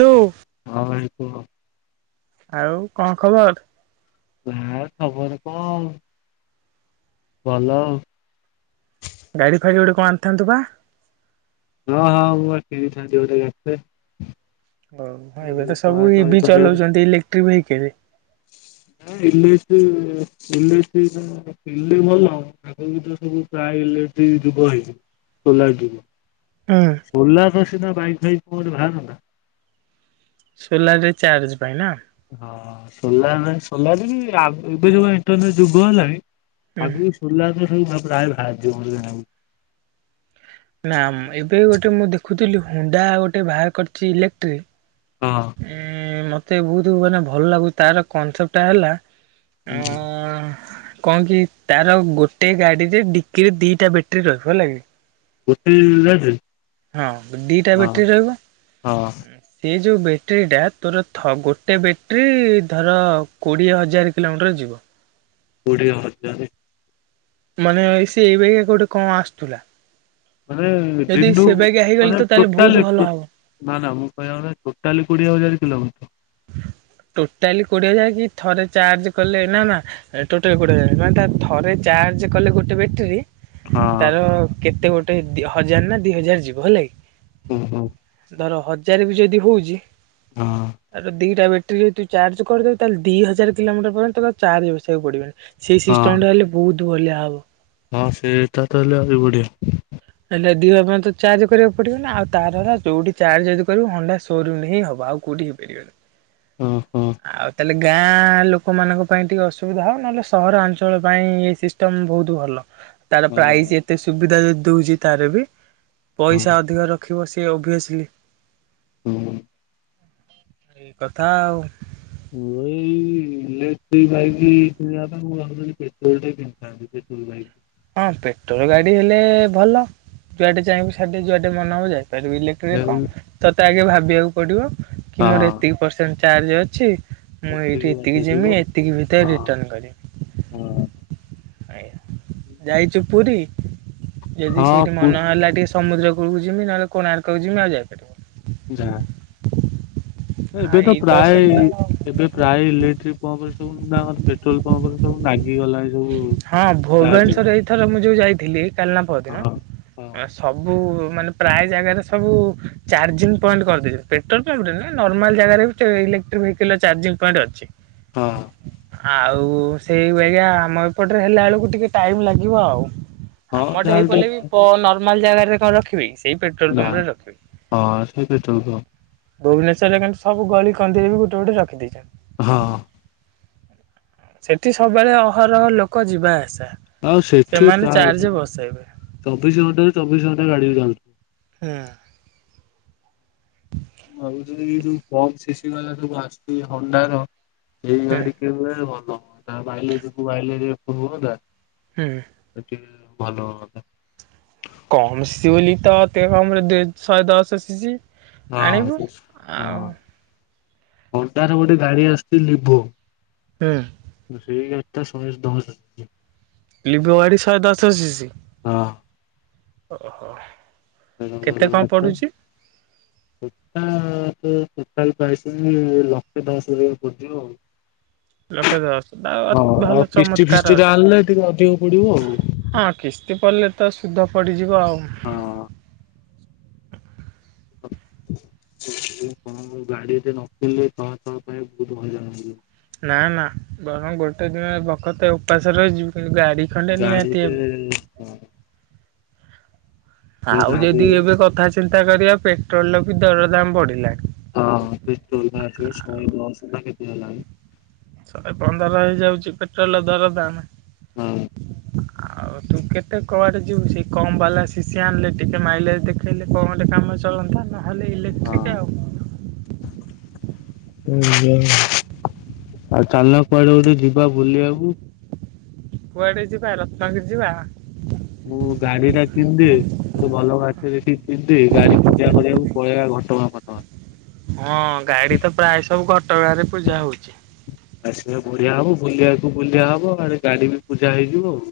ତୁ ହଁ ଭାଇ କୁହ। ଆଉ ଆଉ କଣ ଖବର୍? ହା ଖବର କଣ ଭଲ ଆଉ। ଗାଡି ଫାଡି ଗୋଟେ କଣ ଆଣିଥାନ୍ତୁ ବା? ହଁ ହଁ ମୁଁ ଆ କିଣିଥାନ୍ତି ଗୋଟେ ଏଫେ। ହଉ ଏବେ ତ ସବୁ ଇ ଚଳାଚଳି ଭି କରିବାକୁ ଚଲଉଛନ୍ତି ଇଲେକ୍ଟ୍ରିକ ଭେକିଲ୍। ହଁ ଇଲେଟ୍ରି ଇଲେଟ୍ରିର କିଣିଲେ ଭଲ ଆଗକୁ ତ ସବୁ ପ୍ରାୟ ଇଲେଟ୍ରି ଯୁଗ ହେଇଯିବ। ସୋଲାର୍ ଯୁଗ। ହୁଁ। ସୋଲାର୍ ର ସିନା ବାଇକ୍ ଫାଇକ୍ କଣ ଗୋଟେ ଭାରନ୍ତା। ସୋଲାରରେ ଚାର୍ଜ ପାଇଁ ନା? ହଁ ସୋଲାର୍ରେ ସୋଲାରରେ ବି ଏବେ ଯୋଉ ଇଣ୍ଟରନେଟ ଯୁଗ ହେଲାଣି ହୁଁ। ଆଗକୁ ସୋଲାର୍ ର ସବୁ ପ୍ରାୟ ଭାହାରି ଯିବ ବୋଲି ଜଣାପଡୁଚି। ନା ଏବେ ଗୋଟେ ମୁଁ ଦେଖୁଥିଲି ହୁଣ୍ଡା ଗୋଟେ ବାହାର କରିଚି ଇଲେକ୍ଟ୍ରି ହଁ ଉଁ ମତେ ବହୁତୁ ମାନେ ଭଲ ଲାଗୁଚି, ତାର କନସେପ୍ଟ ଟା ହେଲା ଆଁ ହୁଁ ଆଁ କଣ କି ତାର ଗୋଟେ ଗାଡ଼ିରେ ଡିକିରେ ଦିଟା ବେଟେରୀ ରହିବ ହେଲାକି? ଗୋଟେ ଗାଡ଼ିରେ? ହଁ ଦିଟା ହଁ ବେଟେରୀ ରହିବ। ହଁ ସେ ଯୋଉ ବେଟେରୀଟା ତୋର ଗୋଟେ ବେଟେରୀ ଧର କୋଡ଼ିଏ ହଜାର କିଲୋମିଟର ଯିବ। କୋଡ଼ିଏ ହଜାରେ? ମାନେ ସେ ଏଇ ବାଗିଆ ଗୋଟେ କଣ ଆସୁଥିଲା। ମାନେ ଯଦି ଦିନୁ ସେ ବାଗିଆ ହେଇଗଲେ ମାନେ ତ ତାହେଲେ ବହୁତ ଟୋଟାଲି ଭଲ ଟୋ ହବ। ନା ନା ମୁଁ କହିବା କଥା ଟୋଟାଲି କୋଡିଏ ହଜାର କିଲୋମିଟର? ଟୋଟାଲି କୋଡିଏ ହଜାର କି ଥରେ ଚାର୍ଜ କଲେ ନା ନା ଟୋଟାଲ କୋଡ଼ିଏ ହଜାରେ, ମାନେ ତା ଥରେ ଚାର୍ଜ କଲେ ଗୋଟେ ବେଟେରୀ ହଁ ତାର କେତେ ଗୋଟେ ହଜାର ନା ଦି ହଜାର ଯିବ ହେଲା କି। ହୁଁ ହୁଁ। ଧର ହଜାର ବି ଯଦି ହଉଚି ହଁ। ତାରେ ଦିଟା ବେଟେରୀ ଯଦି ତୁ ଚାର୍ଜ କରିଦବୁ, ତାହେଲେ ଦି ହଜାର କିଲୋମିଟର ପର୍ଯ୍ୟନ୍ତ ତତେ ଆଉ ଚାର୍ଜ ବସେଇବାକୁ ପଡିବନି। ସେଇ ସିଷ୍ଟମଟା ହେଲେ ବହୁତ୍ ବଲିଆ ହବ। ହଁ ସେଟା ତ ହଲେ ଆହୁରି ବଢିଆ। ହେଲେ ଦି ହଜାର ପର୍ଯ୍ୟନ୍ତ ଚାର୍ଜ କରିବାକୁ ପଡିବନି, ଆଉ ତାର ହେଲା ଯୋଉଠି ଚାର୍ଜ ଯଦି କରିବୁ ହୋଣ୍ଡା ସୋରୁମ୍ ରେ ହିଁ ହବ ଆଉ କୋଉଠି ହେଇପାରିବନି। ଉଁ ହୁଁ। ଆଉ ତାହେଲେ ଗାଁ ଲୋକମାନଙ୍କ ପାଇଁ ଟିକେ ଅସୁବିଧା ହବ ନହେଲେ ସହରାଞ୍ଚଳ ପାଇଁ ଏଇ ସିସ୍ ଟମ୍ ବହୁତୁ ଭଲ। ତାର ହଁ ପ୍ରାଇସ୍ ଏତେ ସୁବିଧା ଯଦି ଦଉଚି ତାର ବି ହୁଁ। ପଇସା ଅଧିକ ର ରଖିବ ସିଏ ଓଭିଅସଲି। ହୁଁ। ଠିକ୍ କଥା ଆଉ। ମୁଁ ଏଇ ଇଲେକ୍ଟ୍ରିକ ବାଇକ୍ କିଣବା ପାଇଁ ମୁଁ ଭାବୁଥେଲି ପେଟ୍ରୋଲ ଟା କିଣିିଥାନ୍ତି ପେଟୋଲ ବାଇକ୍। ହଁ ପେଟ୍ରୋଲ ଗାଡି ହେଲେ ଭଲ ଯୁଆଡେ ଚାହିଁବୁେ ଯୁଆଡେ ମନ ହବ ଯାଇପାରିବୁ, ଇଲେ ତିରେ ଙ୍କ ହେଇ ହଁ। ତୋତେ ଆଗେ ଭାବିବାକୁ ପଡିବ କି ମୋର ଏତିକି ପରସେଣ୍ଟ ଚାର୍ଜ ଅଛି। ମୁଁ ଏଇଠି ବାଟ ଏତିକି ଯିବ। ଯିମି ଏତିକି ଭିତରେ ରିଟର୍ଣ କରିବି। ହଁ ହଁ ଯାଇଚୁ ପୁରୀ ଯଦି ହଁ ସେଇଠି ପୁ ମନ ହେଲା ଟିକେ ସମୁଦ୍ରକୁ ଯମି ନହେଲେ କୋଣାର୍କକୁ ଯମି ଆଉ ଯାଇପାରିବ- ଯା ଆ ଏବେ ତ ଏଇ ପ୍ରାୟ ଅସୁବିଧା ଆଉ। ଏବେ ପ୍ରାୟ ଇଲେକ୍ଟ୍ରିକ ପମ୍ପ ରେ ସବୁ ଆମର ପେଟ୍ରୋଲ ପମ୍ପରେ ସବୁ ଲାଗିଗଲାଣି ସବୁ ହଁ ଚାର୍ଜ ଭୁବେନଶ୍ଵର ଏଇଥର ମୁଁ ଯୋଉ ଯାଇଥିଲି କାଲିନା ପର ଦିନ ହଁ ସବୁ ମାନେ ପ୍ରାୟ ଜାଗାରେ ସବୁ ଚାର୍ଜିଂ ପଏଣ୍ଟ କରିଦେଇଛନ୍ତି ପେଟ୍ରୋଲ ପମ୍ପ ରେ ନର୍ମାଲ୍ ଜାଗାରେ ବି ସେ ଇଲେକ୍ଟ୍ରିକ ଭେଇକିଲ୍ ଚଜିଂ ପଏଣ୍ଟ ଅଛି। ହଁ ଆଉ ସେଇ ବେଳିଆ ଆମ ଏପଟରେ ହେଲା ବେଳକୁ ଟିକେ ଟାଇମ ଲାଗିବ ଆଉ। ହଁ ଆମଟେ ହେଇ ଯାହାହେଲେ ପିଲେବି ଟିକେ ପ ନର୍ମାଲ ଜାଗାରେ କଣ ରଖିବି ସେଇ ପେଟ୍ରୋଲ ନା ପମ୍ପ ରେ ରଖିବି ହଁ ସେ ପେଟ୍ରୋଲ ପମ୍ପ ଭୁବନେଶ୍ୱରରେ କିନ୍ତୁ ସବୁ ଗଳି କନ୍ଦିରେ ବି ଗୋଟେ ଗୋଟେ ରଖିଦେଇଛନ୍ତି। ହଁ ସେଠି ସବୁବେଳେ ଅହରହ ଲୋକ ଯିବା ଆସା। ଆଉ ସେଠି ସେମାନେ ପ୍ରାୟ ଚାର୍ଜ ବସେଇବେ। ଚବିଶି ଘଣ୍ଟାାରୁ ଚବିଶି ଘଣ୍ଟା ଗାଡିକୁ ଯାଉ ହଁ ଆଉ ଯ ଏଇଯୋଉ କମ୍ ଶିଶି ଗଲା ସବୁ ଆସ ହଣ୍ଡାର ସେଇ ହୁଁ ଗାଡି ଭଲ ହୁଏ ତା ବାାଇଲ ଯୋଗୁ ବାାଇ ଯ ହୁଅନ୍ତା [inaudible] ହୁଁ ସେଠି ଭଲ ହୁଅନ୍ତା କମ୍ ସି ଓଲିତ ତହମର ଦୁଇ ସହେଦଶ ସିଶି ଆଣିବୁ ହଁ ଆଉ ଅଣ୍ଟାର ଗୋଟେ ଗାଡି ଆସିଛି ଲିଭୋ ହୁଁ ସେଇ ଗଡିତ ସହେ ଦଶଜ ଲିଭୋ ଗାଡ଼ି ଶହେ ଦଶ ଶିଶି ହଁ ଓହୋ କ କେତେ ଭଲ କଣ ଗାଡ଼ି ଟା ପଡୁଛି? ସେଟା ତ ସେଟା ପାଇସ ଲକ୍ଷେ ଦଶହକୁ ପଡିଯିବ ଆଉ ଲକ୍ଷେ ଦଶ୍ ଆଉ ହଁ ଆଉ ଭଲ କିସ୍ତି ଚମତ୍କାର ଫିସ୍ତି ଟା ଅଛି। ଆଣିଲେ ଟିକେ ଅଧିକ ପଡିବ ଆଉ। ହଁ କିସ୍ତି ପଡ଼ିଲେ ତ ସୁଧ ପଡିଯିବ ଆଉ ହଁ [unintelligible] ନା ନା ବରଂ ଗୋଟେ ଦିନ ବକତେ ଉପାସ ରହିଯିବି କିନ୍ତୁ ଗାଡି ଖଣ୍ଡେ ନିହାତି ଗାଡ଼ିରେ ହେବି। ହଁ ଆଉ ଗାଡି ଯେଦି ଏବେ କଥା ଚିନ୍ତା କରିବା ପେଟ୍ରୋଲର ବି ଦର ଦାମ ବଢିଲା ହଁ ଚଲ ଆସି ସହେ ଦସ କେତେ ହେଲାନି ଶହେ ପନ୍ଦର ହେଇଯାଉଚି ପେଟ୍ରୋଲ ର ଦର ଦାମ ହଁ [inaudible] ଆଉ ତୁ କେତେ କଆଡ଼େ ଯିବୁ ସେ କମ୍ ବାଲା ଶିଶି ଆଣିଲେ ଟିକେ ମାଇଲେଜ ଦେଖେଇଲେ କମ୍‌ରେ କାମ ଚଲନ୍ତା ତାହେଲେ ଇଲେଟ୍ରିକ୍ ଆଉ ଏ ଯାଏଁ ଆଉ ଚାଲୁନୁ କୁଆଡେ ଗୋଟେ ଯିବା ବୁଲିଆକୁ କୁଆଡେ ଯିବା ରତ୍ନାଗିରି ଯିବାକ ମୁଁ ଗାଡି ଟା କିଣ ଦିଏ [unintelligible] ମୁଁ ଭଲ ଗାଡିଟେ କିଣିଦିଏ ଗାଡି ପୂଜା କରିବାକୁ ପଳେଇବା ଘଟଗାଁ ଫଟଗାଁ [unintelligible] ହଁ ଗାଡି ତ ପ୍ରାୟ ସବୁ ଘଟଗାଁ ରେ ପୂଜା ହଉଛି ଆସିବେ [unintelligible] ବଢିଆ ହବ ବୁଲିବାକୁ ବୁଲିବା ହବ ଆ ଗାଡି ବି ପୂଜା ହେଇଯିବ ଆଉ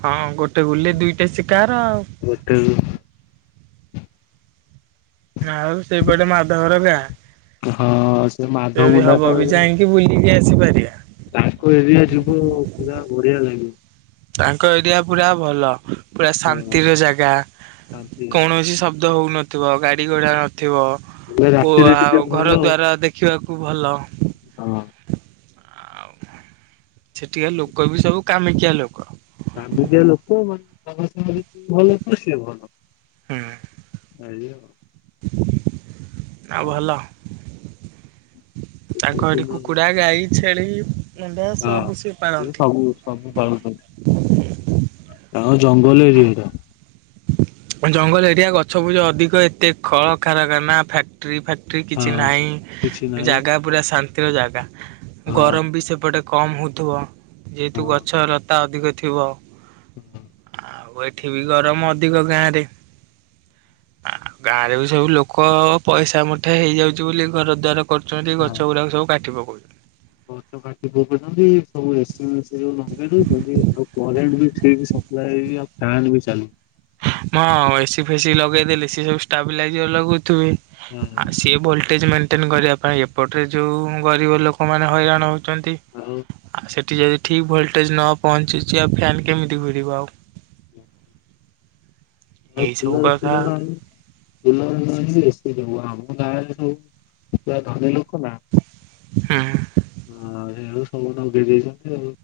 ହଁ ଗୋଟେ ଗୁଲିରେ ଦୁଇଟା ଶିକାର ଆଉ ବଟେ [inaudible] ଆଉ ସେଇପଟେ ମାଧବର ହଁ ସେ ଗାଁ ମାଧ ଯଦି ମୁଣ୍ଡା ତ ହବ ବି ଯାଇକି ବୁଲିକି କି ଆସିପାରିିବା ତାଙ୍କ ଏରିଆ ଯିବୁ ପୁରା ବଢିଆ ଲାଗିବ ତାଙ୍କ ଏରିଆ ପୁରା ଭଲ ପୁରା ହଁ ଶାନ୍ତିର ଜାଗା ଶାନ୍ତି ଜାଗା। କୌଣସି ଶବ୍ଦ ହଉନଥିବ ଗାଡି ଗାଡି ଗୁଡା ହଁ ନଥିବ ହେଲେ କ ରାତିରେ ଟିକେ ଆଉ ଭୟ ଘର ଦ୍ୱାର ଦେଖିବାକୁ ଭଲ ଅହୋ [inaudible] ସେଠିକାର ଲୋକ ବି ସବୁ କାମିକିଆ ଲୋକ କାମିକିଆଲୋକ ମାନେ ଭଲ ତ ସେ ଭଲ [unintelligible] ହଁ ଆଜ୍ଞା ଆଉ ଭଲ ତାଙ୍କ ହଁ ଏଠି କୁକୁଡା ଗାଈ ଛେଳି ମେଣ୍ଢା ହଁ ସବୁ ସିଏ ପାଳନ୍ତି ସବୁ ପାଳୁଛନ୍ତି ଆଉ ଜଙ୍ଗଲ ଏରିଆ ଟା ଜଙ୍ଗଲ ଏରିଆ ଗଛ ପୂଛ ଅଧିକ ଏତେ ଖଳ କାରଖାନା ଫ୍ୟା ଟ୍ରି ଫାକ୍ଟ୍ରି କିଛି ହଁ। କିଛି ନାହିଁ ନାହିଁ ଜାଗା ପୁରା ଶାନ୍ତିର ଜାଗା ହଁ ଗରମ ବି ସେପଟେ କମ୍ ହଉଥିବ ଯେହେତୁ ହଁ ଗଛ ଲତା ଅଧିକ ଥିବ ହୁଁଁ ଆଉ ଏଠି ବି ଗରମ ଅଧିକ ଗାଁରେ ଆ ଗାଁରେ ବି ସବୁ ଲୋକ ପଇସା ମୁଠେ ହେଇଯାଉଛି ବୋଲି ଘର ଦ୍ଵାର କରୁଛନ୍ତି ଗଛ ଗୁଡାକ ସବୁ କାଟି ପକଉଛନ୍ତି ବହୁତ ଯ ପଟ ସବୁ ଏସି ବେସି ଯ ଲଗେଇ ଦଉଛନ୍ତି ସେ ଆଉ କରେଣ୍ଟ ବି ଠିକ୍ ସେ ସପ୍ଲାଏ [unintelligible] ଫ୍ୟାନ୍ ବି ଚାଲୁନି ହ ଏସିି ଫେସି ଲଗେଇଦେଲେ ସିଏ ସବୁ ଷ୍ଟାବିଲାଇଜର ଲଗଉଥିବେ ଆଉ ସିଏ ଭୋଲଟେଜ ମେନ୍‌ଟେନ୍ କରିବା ପାଇଁ ଏପଟରେ ଯୋଉ ଗରିବ ଲୋକମାନେ ହଇରାଣ ହଉଛନ୍ତି ଆଉ ଆଉ ସେଠି ଯଦି ଠିକ୍ ଭୋଲଟେଜ ନ ପହଞ୍ଚିଛି ଆଉ ଫ୍ୟାନ୍ କେମିତି ଘୁରିବ ଆଉ ଏଇ ସବୁ ଅଧିକ ଏସି କଥା ନଉନାହାନ୍ତି ବୁଲ ବେଶୀ ଯ ଆମ ଗାଁରେ ସବୁ ଯା ଧନୀ ଲୋକ ନା [unintelligible] ହଁ ହଁ ସେଇ ଯୋଗୁଁ ସମସ୍ତ ଙ୍କୁ ଦେଇ ଦେଇଛନ୍ତି ଆଉ।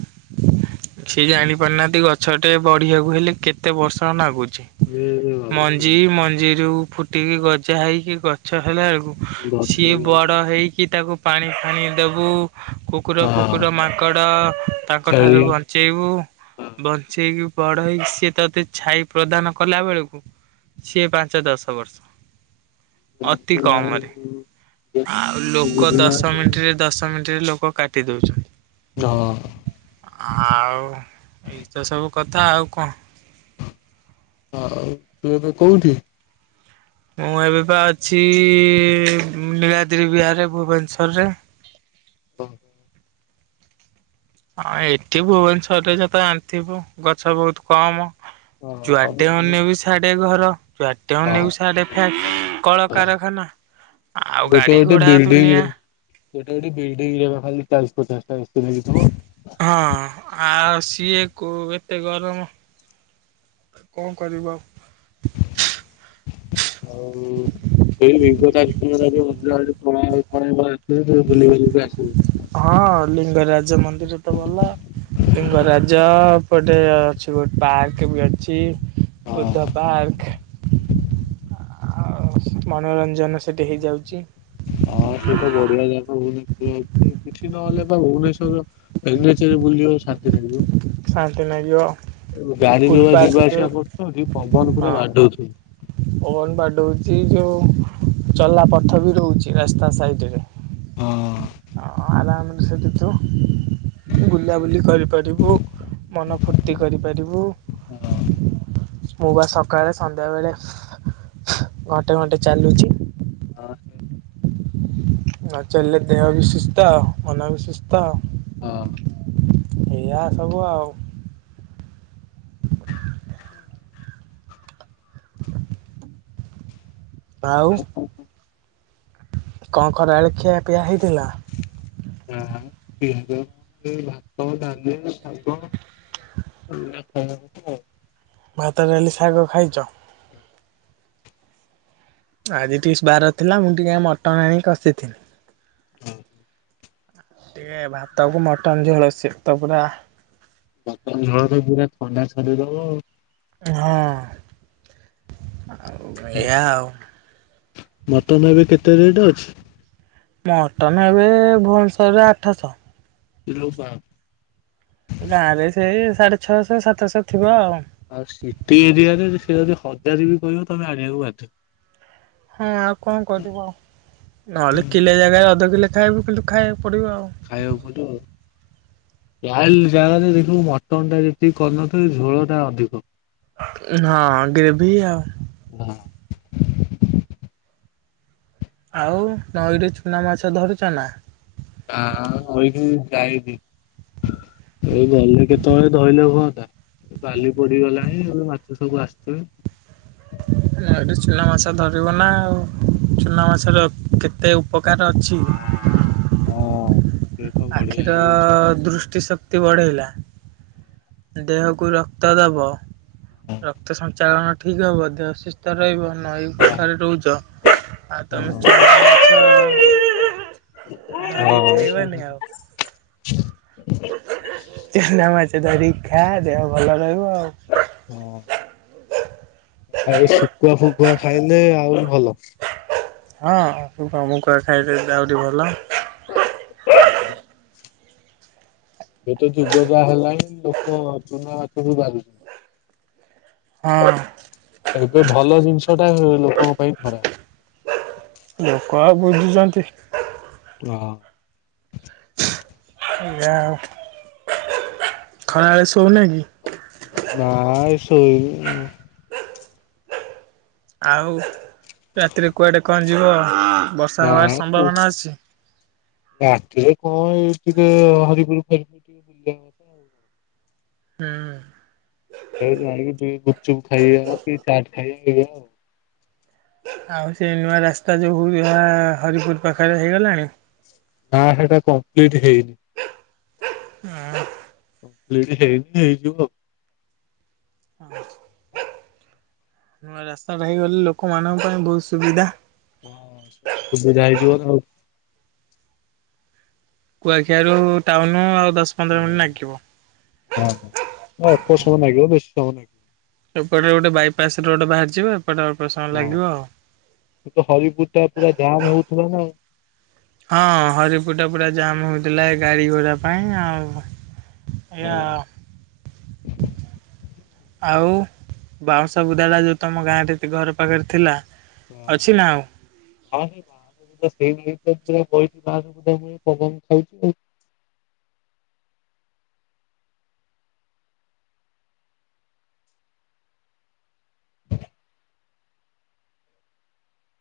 ସିଏ ଜାଣିପାରୁନାହାନ୍ତି ଗଛ ଟେ ବଢିବାକୁ ହେଲେ କେତେ ବର୍ଷ ନାଗୁଚି। ଏ ବାବା ମଞ୍ଜି ମଞ୍ଜିରୁ ଫୁ ଟିକି ଗଜା ହେଇକି ଗଛ ହେଲା ବେଳକୁ ଗଛ ସିଏ ବଡ଼ ହେଇକି ତାକୁ। ପାଣି ଫାଣି ଦେବୁ କୁକୁର, ହଁ ଫୁକୁର, ମାଙ୍କଡ଼ ତାଙ୍କଠାରୁ ଛେଳି ବ ଚେଇବୁ ବଞ୍ଚେଇକି ବଡ ହେଇକି ସିଏ ତତେ ଛାଇ ପ୍ରଦାନ କଲା ବେଳକୁ। ସିଏ ପାଞ୍ଚ, ଦଶ ବର୍ଷ। ଅତି କମରେ ଆଉ ଲୋକ ଦଶ ବୁଝୁନାହାନ୍ତି ମିଣ୍ଟିରେ ଦଶ ମିଣ୍ଟିରେ ଲୋକ କାଟି ଦଉଛନ୍ତି। ହଁ। ଆଉ ଏଇତ ସବୁ କଥା। ଆଉ କଣ? ଆଉ ତୁ ଏବେ କଉଠି? ମୁଁ ଏବେ ପା ଅଛି ଉଁ ନୀଳାଦ୍ରି ବିହାରରେ ଭୁବନେଶ୍ୱରରେ। ଓହୋ। ଆଁ ଏଠି ଭୁବନେଶ୍ଵରରେ ଯେତ ଜାଣିଥିବୁ ଗଛ ବହୁତ କମ। ହଁ ଯୁଆଡେ ହଁ ଅନେଇବୁ ସିଆଡେ ଘର। ଯୁଆଡେ ଅନେଇବୁ ସିଆଡେ ଫ୍ଲାଟ, କଳକାରଖାନା। ଆଉ ଗୋଟେ ଗାଡି ଗୋଟେ ଘୋଡା ବିଲ୍ଡିଂରେ ଦୁନିଆ। ଗୋଟେ ଗୋଟେ ବିଲ୍ଡିଙ୍ଗରେ ପା ଖାଲି ଚାଳିଶ, ପଚଶା ଟା [unintelligible] ହଁ ଆଉ ସିଏ କୋ ଏତେ ଗରମ। କଣ କରିବୁ ଆଉ? ଆଉ ଇ ସେଇ [unintelligible] ବୁଲି ବୁଲିକି ଆସିବୁ। ହଁ। ଲିଙ୍ଗରାଜ ମନ୍ଦିର ତ ଭଲ। ଲିଙ୍ଗରାଜ ଏପଟେ ଅଛି ଗୋ ପାର୍କ ବି ଅଛି। ବୁଦ୍ଧ ପାର୍କ। ଆଉ ମନୋରଞ୍ଜନ ସେଠି ହେଇଯାଉଛି। ହଁ ସେ ତ ବଢିଆ ଜାଗା [unintelligible] ଉଁ କିଛି ନହେଲେ ତ ଭୁବନେଶ୍ୱରର ଏନ ଏଚ ରେ ବୁଲିବ ଶାନ୍ତି ଲାଗିବ। ଶାନ୍ତି ଲାଗିବ ଏବେ ଗାଡି ଯୋଉ ଭଳିଆ ଫୁଟପାଥ ଯିବା ଯୋଉ ଆସିବା କରୁଛନ୍ତି। ପବନ ପୁରା ହଁ। ବାଡଉଥିବ। ପବନ ବାଡଉଛି। ଯୋଉ ଚଲା ପଥ ବି ରହୁଛି ରାସ୍ତା ସାଇଡରେ। ହଁ ହଁ ହଁ। ହଁ ଆରାମରେ ସେଠି ତୁ ବୁଲାବୁଲି କରିପାରିବୁ ମନ ଫୁର୍ତ୍ତି କରିପାରିବୁ। ହଁ। ମୁଁ ପା ସକାଳେ ସନ୍ଧ୍ୟା ବେଳେ ଘଣ୍ଟେ ଘଣ୍ଟେ ଚାଲୁଛି। ଅଁ ନ ଚାଲିଲେ ଦେହ ବି ସୁସ୍ଥ, ମନ ବି ସୁସ୍ଥ। ଏଇଆ ସବୁ ଆଉ। ଆଉ। ହଁ ହଁ। କଣ ଖରାବେଳେ ଖିଆପିଆ ହେଇଥିଲା? ହୁଁ ହୁଁ। [unintelligible] ହୁଁ। ଏଇ ଭାତ, ଡାଲି, ଶାଗ। [unintelligible] ଭାତ, ଡାଲି, ଶାଗ ଖାଇଚ? ଆଜି [unintelligible] ବାର ଥିଲା, ମୁଁ ଟିକେ ମଟନ୍ ଆଣିକି କସିଥିଲି। ଟିକେ ଭାତକୁ ମଟନ୍ ଝୋଳ ସେତ ପୁରା ଜର ତ ପୁରା ଥଣ୍ଡା ଛଡେଇ ଦବ ଆଉ। ହଁ ଆଉ ଏଇଆ ଆଉ ମଟନ୍ ଏବେ କେତେ ରେଟ୍ ଅଛି? ମଟନ ଏବେ ଭୁବନେଶ୍ୱରରେ ଆଠଶ। ଇ ଲୋ ବା ଗାଁ ରେ ସେଇ ସାଢେ ଛଅଶ ସାତଶ ଥିବ ଆଉ ଆଉ ସିଟି ଏରିଆରେ ସେ ଯଦି ହଜାର ବି କହିବ ତମେ ଆଣିବାକୁ ବାଧ୍ୟ। ହଁ ଆଉ କଣ କରିବ ଆଉ, ନହେଲେ କିଲେ ଜାଗାରେ ଅଧ କିଲେ ଖାଇବୁ କିନ୍ତୁ ଖାଇବାକୁ ପଡିବ ଆଉ। ଖାଇବାକୁ ପଡିବଆଉ। ଯାହେଲେ ଜାଘରେ ଦେଖିବୁ ମଟନ ଟା ଯେତିକି କରିନଥିବେ ଝୋଳ ଟା ଅଧିକ। ଏ ହଁ [unintelligible] [unintelligible] ଆଉ ନଈରେ ଚୁନା ମାଛ ଧରୁଚ ନା? [unintelligible] ଏଇ ଗଲେ କେତେବଳେଧଇଲେ ହୁଅନ୍ତା ବାଲି ପଡିଗଲାଣି ମାଛ ସବୁ ଆସିଥିବେ। [unintelligible] ଏଠି ଚୁନା ମାଛ ଧରିବ ନା ଆଉ ଚୁନା ମାଛର କେତେ ଉପକାର ଅଛି। ହଁ। ସେ ତ ବଢିଆ ଆଖିର ଜିନିଷ। ଦୃଷ୍ଟି ଶକ୍ତି ବଢେଇଲା। ଦେହକୁ ରକ୍ତ ଦବ ରକ୍ତ ସଞ୍ଚାଳନ ଠିକ ହବ ଦେହ ସୁସ୍ ସୁସ୍ତ ରହିବ ନଈ ପାଖାରେ ରୋହୁଚ। ଆଉ ହଁ ହଁ [unintelligible] ଚୁନା ମାଛ ଧରିକି ଖା ଦେହ ଭଲ ରହିବ ଆଉ। ହଁ [unintelligible] ଶୁଖୁଆ ଫୁକୁୁଆ ଖାଇଲେ ଆହୁରି ଭଲ। ହଁ ସୁଖୁଆ ଫୁକୁଆ ଖାଇଲେ ସେଟା ଆହୁରି ଭଲ। [inaudible] ଏତ ଯୁଗ ଯା ହେଲାଣି ଲୋକ ଚୁନା ମାଛ ବି ବାରୁ ହଁ। ଏବେ ଭଲ ଜିନିଷ ଟା ଲୋକଙ୍କ ପାଇଁ ଖରାପ। ଲୋକ ଆଉ ବୁଝୁଚନ୍ତି। [inaudible] [unintelligible] ଆଉ ଖରାବେଳେସୁଉନା କି? ନାଇ ଶୋଇନି। [inaudible] ଆଉ ରାତିରେ କୁଆଡ଼େ କଣ ଯିବ ବର୍ଷା ନା ହବାର ସମ୍ଭାବନା ଅଛି। ରାତିରେ କଣ ଏ ଟିକେ ହରିପୁର [unintelligible] [inaudible] ହୁଁ। ସେଇଠି ଯାଇଁକି ଟିକେଗୁପଚୁପ୍ ଖାଇବା କି ଚାଟ୍ ଖାଇବା ଏଇଆ ଆଉ। ଆଉ ସେ ନୂଆ ରାସ୍ତା ଯୋଉ [unintelligible] ହରିପୁର ପାଖରେ ହେଇଗଲାଣି। ନା ହେଟା କମ୍ପ୍ଲିଟ ହେଇନି। [inaudible] [inaudible] ହେଇନି ଯେ ହେଇଯିବ ଆଉ। [inaudible] ନୂଆ ରାସ୍ତାଟା ହେଇଗଲେ ଲୋକମାନଙ୍କ ପାଇଁ ବୋହୁତ ସୁବିଧା। ହଁ ସୁବିଧା ହେଇଥିବ ଆଉ। କୁଆଖିଆରୁ ଟାଉନ ଆଉ ଦସ ହଁ ହଁ ଅଳ୍ପ ସମୟ ଲାଗିବ ବେଶି ସମୟ ଲାଗିବନି। ଏପଟେ ଗୋଟେ ବାଇପାସ ରୋଡ ବାହାରିଯିବ ଏପଟେ ଅଳ୍ପ ସମୟ ହଁ ଲାଗିବ ଆଉ। ହରିପୁର ଟା ପୁରା ଜାମ୍ ହୋଉଥିଲାନା ଆଉ। ହଁ ହରିପୁର ଟା ପୁରା ଜାାମ ହୋଉଥିଲା, ଏ ଗାଡି ଘୋଡ଼ା ପାଇଁ ଆଉ। ଆଉ ଏଇଆ। ହଁ ଆଉ ବାଉଁଶ ବୁଦାଟା ଜୋଉ ତୁମ ଗାଁରେ ତମ ଘର ପାଖରେ ଥିଲା ହଁ। ଅଛି ନା ଆଉ? ଆଉ ହେଇ ବାହରକୁ ଯିବ ସେଇ ନାଗୀ ଶୋଇଚି ବାହାରେ ବୁଦା ମୂଳେ ପବନ ଖାଉଚି ଆଉ। [inaudible]